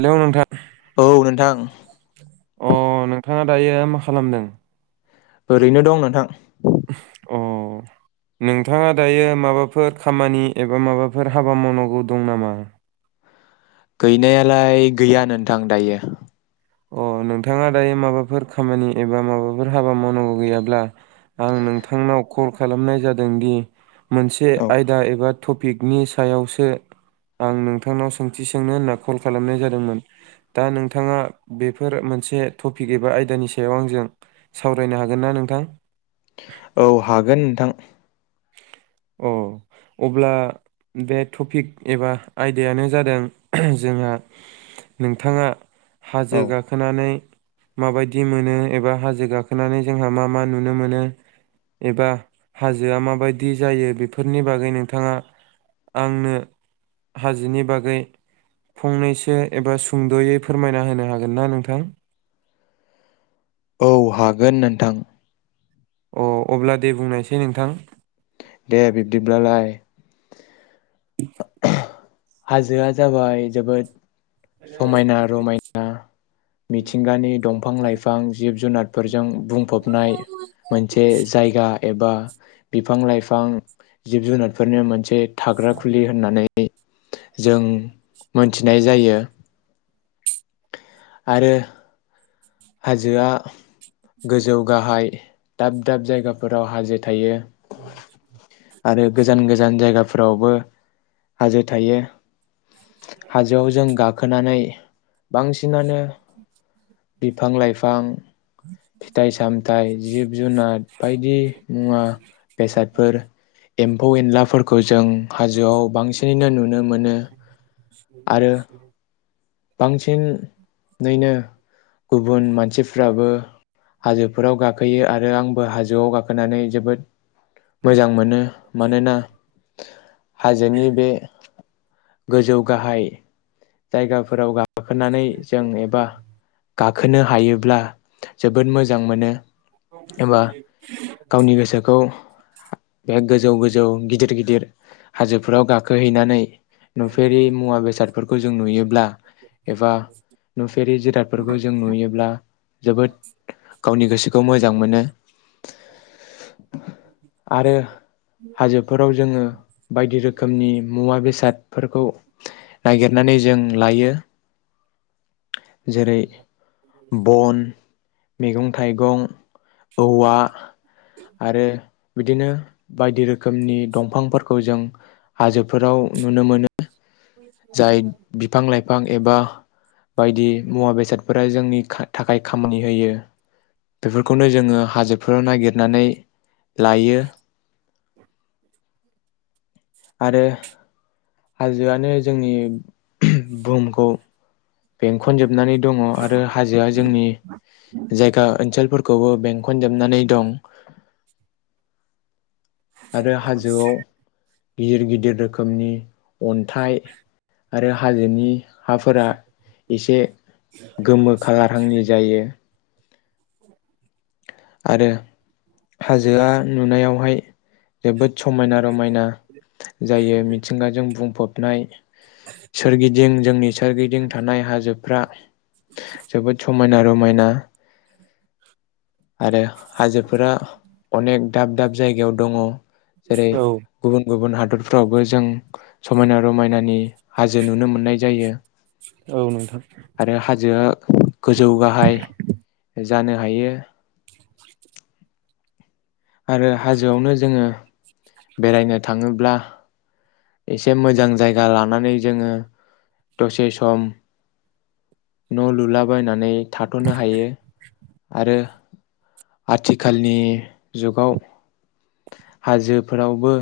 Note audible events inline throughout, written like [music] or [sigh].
Hello नोंथां औ नोंथां अ नोंथांङा दायो मा खालामदों? ओरैनो दं नोंथां। उम नोंथांङा दायो माबाफोर खामानि एबा माबाफोर हाबा मावनांगौ दं नामा? गैनायालाय गैया नोनथां दायो। अ नोंथांङा दायो माबाफोर खामानि एबा माबाफोर हाबा मावनांगौ गैयाब्ला आं नोंथांनाव कल खालामनाय जादोंदि मोनसे औ आयदा एबा टपिकनि सायावसो आं नोंथांनाव सोंथि सोंनो होनना कल खालामनाय जादोंमोन, दा नोंथांङा बेफोर मोनसे टपिक एबा आयदानि सायाव आंजों सावरायनो हागोन ना नोंथां? औ हागोन नोंथां अ अब्ला बे टपिक एबा आयदायानो जादों जोंहा नोंथांङा औ हाजो गाखोनानै माबायदि मोनो एबा हाजो गाखोनानै जोंहा मा मा नुनो मोनो एबा हाजोआ मा बायदि जायो बेफोरनि बागै नोंथांङा आंनो हाजोनि बागै फंनैसो एबा सुंद'यै फोरमायना होनो हागोन ना नोंथां? औ हागोन नोनथां। अ अब्ला दे बुंनायसै नोंथां दे बिब्दिब्लालाय [inaudible] हाजोआ जाबाय जोबोद समायना रमायना मिथिंगानि दंफां लाइफां जिब जुनारफोरजों बुंफबनाय मोनसे जायगा एबा बिफां लाइफां जिब जुनारफोरनो मोनसे थाग्रा खुलि होननानै यै जों मोनथिनाय जायो आरो हाजोआ गोजौ गाहाय दाब दाब जायगाफोराव हाजो थायो। [inaudible] आरो गोजान गोजान जायगाफोरावबो हाजो थायो। हाजोआव जों गाब खोनानै बांसिनानो बिफां लाइफां फिथाइ सामथाइ जिब जुनार बायदि मुवा बेसादफोर एम्फौ एनलाफोरखौ जों हाजोआव बांसिनैनो नुनो मोन नो आरो बांसिनैनो गुबुन मानसिफ्राबो हाजोफोराव गाखोयो आ रो आंबो हाजोआव गाखोनानै जोबोद मोजां मोनो मानोना हाजोनि बे गोजौ गाहाय जायगा फोराव गाखोनानै जों एबा खोनो हायोब्ला जोबोद मोजां मोनो एबा गावनि गोसोखौ बे गोजौ गोजौ गिदिर गिदिर हाजोफोराव गाखोहैनानै नुफेरि मुवा बेसाद खौ जों नुयोब्ला एबा नुफेरि जि बेसादफोरखौ जों नुयोब्ला जोबोद गावनि गोसोखौ मोजां मोनो आरो हाजोफोराव जोङो बायदि रोखोमनि मुवा बेसादफोरखौ नागिरनानै जों लायो जेरै बन मैगं थाइगं औवा आरो बिदिनो बायदि रोखोमनि दंफां फोर खौ जों हाजोफोराव नुनो मोनो जाय बिफां लाइफां फां एबा बायदि मुवा बेसादफोरा जोंनि थाखाय खामानि होयो बेफोरखौनो जोङो हाजोफोराव नागिरनानै लायो आरो हाजोआनो जोंनि [unintelligible] बुहुमखौ बेंखनजोबनानै दङ आरो हाजोआ जोंनि जायगा ओनसोलफोर खौ बेंखनजोबनानै दं आरो हाजोआव गिदिर गिदिर रोखोमनि अन्थाइ आरो हाजोनि हाफोरा एसे गोमो खालारहांनि जायो। आरो हाजोआ नुनायावहाय जोबोद समायना रमायना जायो मिथिंगाजों बुंफब नाय सोरगिदिं जोंनि सोरगिदिं थानाय हाजोफ्रा जोबोद समायना रंमायना आरो हाजोफोरा अनेक दाब दाब जायगायाव दङ जेरै औ गुबुन गुबुन हा दरफ्रावबो जों समायना रमायनानि हाजो नुनो मोननाय जायो। औ नोंथां आरो हाजोआ गोजौ गाहाय जानो हायो। आरो हाजोआवनो जोङो बेरायनो थाङोब्ला एसे मोजां जायगा लानानै जोङो दसे सम न' लुलाबायनानै थाथ'नो हायो आरो आथिखालनि जुगाव हाजोफोरावबो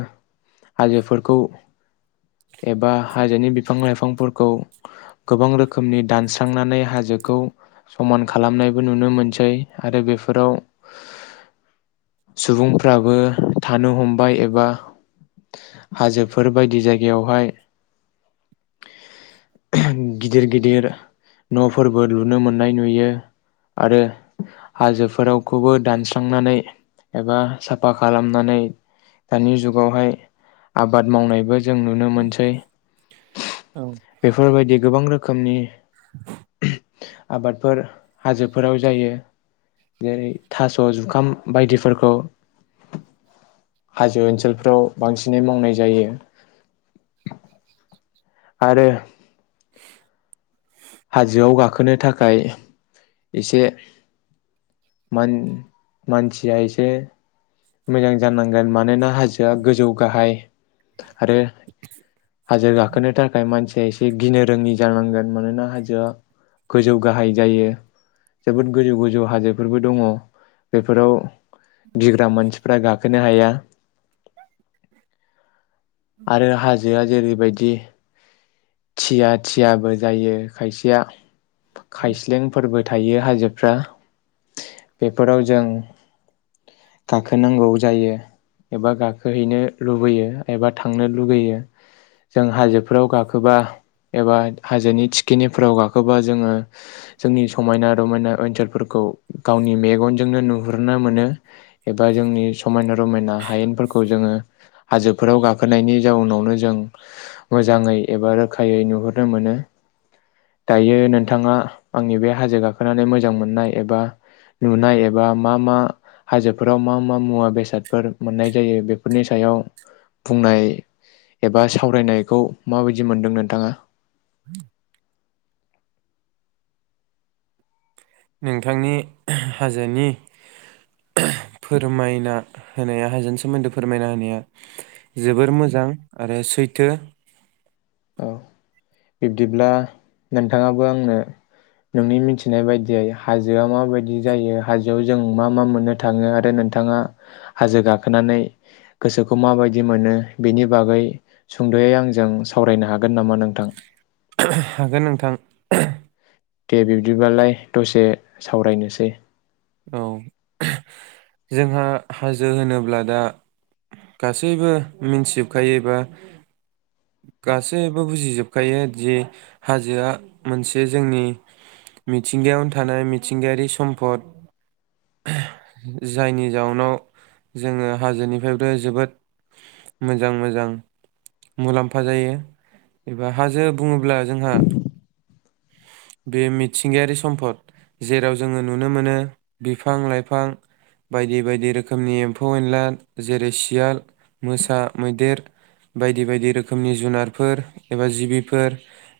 हाजोफोरखौ एबा हाजोनि बिफां लाइफांफोरखौ गोबां रोखोमनि दानस्रांनानै हाजोखौ समान खालामनायबो नुनो मोनसै आरो बेफोराव सुबुंफ्राबो थानो हमबाय एबा हाजोफोर बायदि जाय गायावहाय गिदिर गिदिर न'फोरबो लुनो मोननाय नुयो आरो हाजोफोरखौबो दानस्रांनानै एबा साफा खालामनानै दानि जुगावहाय आबाद मावनायबो जों नुनो मोनसै औ बेफोर बायदि गोबां रोखोम मनि [inaudible] आबादफोर हाजोफोराव जायो जेरै थास' जुखाम बायदिफोरखौ हाजो ओनसोलफ्राव बांसिनै मावनाय जायो आरो। हाजोआव गाखोनो थाखाय एसे मानसिया एसे मोजां जानांगोन मानोना हाजोआ गोजौ गाहाय आरो हाजो गाखोनो थाखाय मानसिया एसे गिनो रोङि जानांगोन मानोना हाजोआ गोजौ गाहाय जायो जोबोद गोजौ गोजौ हाजोफोरबो दङ बेफोराव गिग्रा मानसि फ्रा गाखोनो हाया। आरो हाजोआ जेरैबायदि थिया थियाबो जायो खायसेया खायस्लेंफोरबो थायो हाजोफ्रा बेफोराव जों गाखोनांगौ जायो एबा गाखोहैनो लुबैयो एबा थांनो लुुबैयो जों हाजोफोराव गाखोबा एबा हाजोनि थिखिनिफ्राव गाखोबा जोङो जोंनि समायना रमायना ओनसोलफोरखौ गावनि मेगनजोंनो नुहुरनो मोनो एबा जोंनि समायना रमायना हायेनफोरखौ जोङो हाजोफोराव गाखो खोनायनि जाउनावनो जों मोजाङै एबा रोखायै नुहुरनो मोनो दायो नोंथाङा आंनि बे हाजो गाखोनानै मोजां मोननाय एबा नुनाय एबा मा मा हाजोफोराव मा मा मुवा बेसादफोर मोननाय जायो बेफोरनि सायाव बुंनाय एबा सावरायनायखौ माबायदि मोनदों नोंथाङा [inaudible] नोंथांनि हाजोनि फोरमायना होनाया हाजोनि सोमोन्दै फोरमायना होनाया जोबोर मोजां आरो सैथो औ बिब्दिब्ला नोंथाङाबो आंनो नोंनि मिथिनाय बायदियै हाजोआ माबायदि जायो हाजोआव जों मा मा मोननो थाङो आरो नोंथाङा हाजो गाखोनानै गोसोखौ माबायदि मोनो बेनि बागै सुंद'यै आंजों सावरायनो हागोन नामा नोंथां? हागोन नोंथां। दे बिब्दिबालाय दसे सावरायनोसै औ जोंहा हाजो होनोब्ला दा गासैबो मिन्थिजोबखायोबा गासैबो बुजिजोबखायो जे हाजोआ मोनसे जोंनि मिथिंगायावनो थानाय मिथिंगायारि सम्फद। जायनि जाउनाव जोङो हाजोनिफ्रायबो जोबोद मोजां मोजां मुलाम्फा जायो एबा हाजो बुङोब्ला जोंहा बे मिथिंगायारि सम्पद जेराव जोङो नुनो मोनो बिफां लाइफां बायदि बायदि रोखोमनि एम्फौ एनला जेरै सियाल मोसा मैदेर बायदि बायदि रोखोमनि जुनारफोर एबा जिबिफोर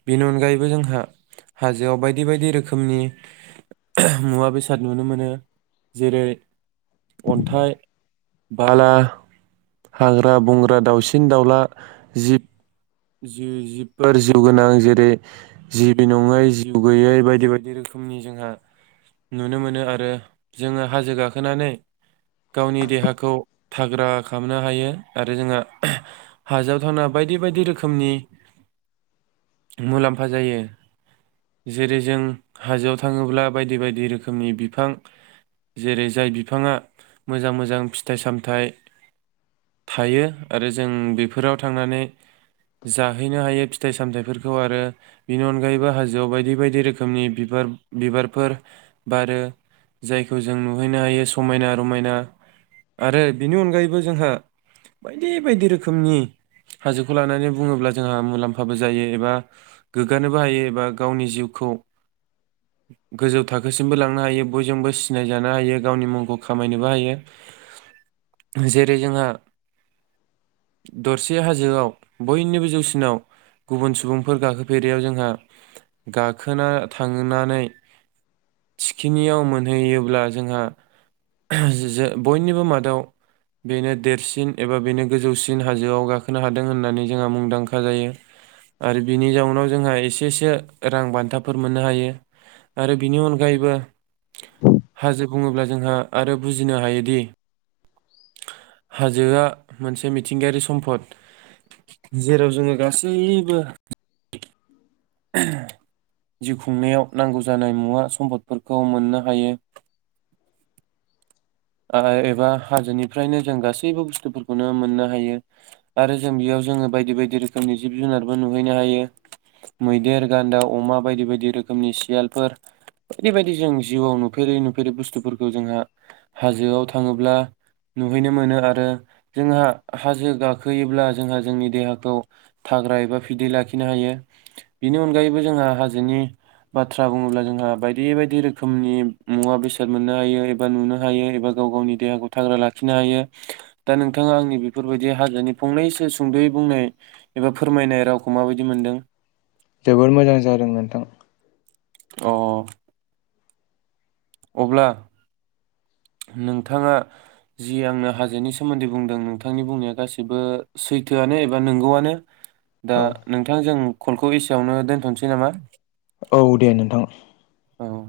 बेनि अनगायैबो जोंहा हाजोआव बायदि बायदि रोखोमनि मुवा बेसाद नुनो मोनो जेरै अन्थाइ, बाला, हाग्रा बंग्रा, दाउसिन दाउला, जिब जिउ जिबफोर जिउ गोनां जेरै जिबि नङै जिउ गैयै बायदि बायदि रोखोमनि जोंहा नुनो मोनो आरो जोङो हाजो गाखोनानै गावनि देहाखौ थाग्रा खालामनो हायो आरो जोंहा हाजावथावना बायदि बायदि रो खोमनि मुलाम्फा जायो जेरै जों हाजोआव थाङोब्ला बायदि बायदि रोखोमनि बिफां जेरै जाय बिफाङा मोजां मोजां फिथाइ सामथाइ थायो आरो जों बेफोराव थांनानै जाहैनो हायो फिथाइ सामथायाइफोरखौ आरो बिनि अनगायैबो हाजोआव बायदि बायदि रोखोमनि बिबार बिबारफोर बारो जायखौ जों नुहैनो हायो समायना रमायना आरो बिनि अनगायैबो जोंहा बायदि बायदि रोखोमनि हाजोखौ लानानै बुङोब्ला जोंहा मुलाम्फाबो जायो एबा गोगगानोबो हायो एबा गावनि जिउखौ गोजौ थाखोसिमबो लांनो हायो बयजोंबो सिनायजानो हायो गावनि मुंखौ खामायनोबो हायो जेरै जोंहा दरसे हाजोआव बयनिबो जौसिनाव गुबुन सुबुंफोर गाखोफेरियाव जोंहा गाखोना थांनानै थिखिनियाव मोनहैयोब्ला जोंहा बयनिबो मादाव बेनो देरसिन एबा बेनो गोजौसिन हाजोआव गाखोनो हादों होननानै जोंहा मुंदांखा जायो आरो बिनि जाउनाव जोंहा एसेसो रां बान्थाफोर मोननो हायो आरो बिनि अनगायैबो हाजो बुङोब्ला जोंहा आरो बुजिनो हायोदि हाजोआ मोनसे मिथिंगायारि सम्पद। जेराव जोङो गासैबो जिउ खुंनायाव नांगौ जानाय मुवा सम्फदफोरखौ मोननो हायो एबा हाजोनिफ्रायनो जों गासैबो बुस्थुफोरखौनो मोननो हायो आरो जों बेयाव जोङो बायदि बायदि रोखोमनि जिब जुनारबो नुहैनो हायो मैदेर, गान्दा, अमा बायदि बायदि रोखोमनि सियालफोर बायदि बायदि जों जिउआव नुफेरै नुफेरै बुस्थुफोरखौ जोंहा हाजोआव थाङोब्ला नुहैनो मोनो आरो जोंहा हाजो गाखोयोब्ला जोंहा जोंनि देहाखौ थाग्रा एबा फिदै लाखिनो हायो बेनि अनगायैबो जोंहा हाजोनि बाथ्रा बुङोब्ला जोंहा बायदि बायदि रोखोमनि मुवा बेसाद मोननो हायो एबा नुनो हायो एबा गाव गावनि देहाखौ थाग्रा लाखिनो हायो दा नोंथाङा आंनि बेफोरबायदि हाजोनि फंनैसो सुंदयै बुंनाय एबा फोरमायनाय रावखौ माबायदि मोन्दों? जोबोर मोजां जादों नोंथां। औ अब्ला नोंथाङा जि आंनो हाजोनि सोमोन्दै बुंदों नोंथांनि बुंनाया गासैबो सैथोआनो एबा नंगौआनो दा औ नोंथांजों कलखौ एसेयावनो दोनथनोसै नामा? औ दे नोंथां। औ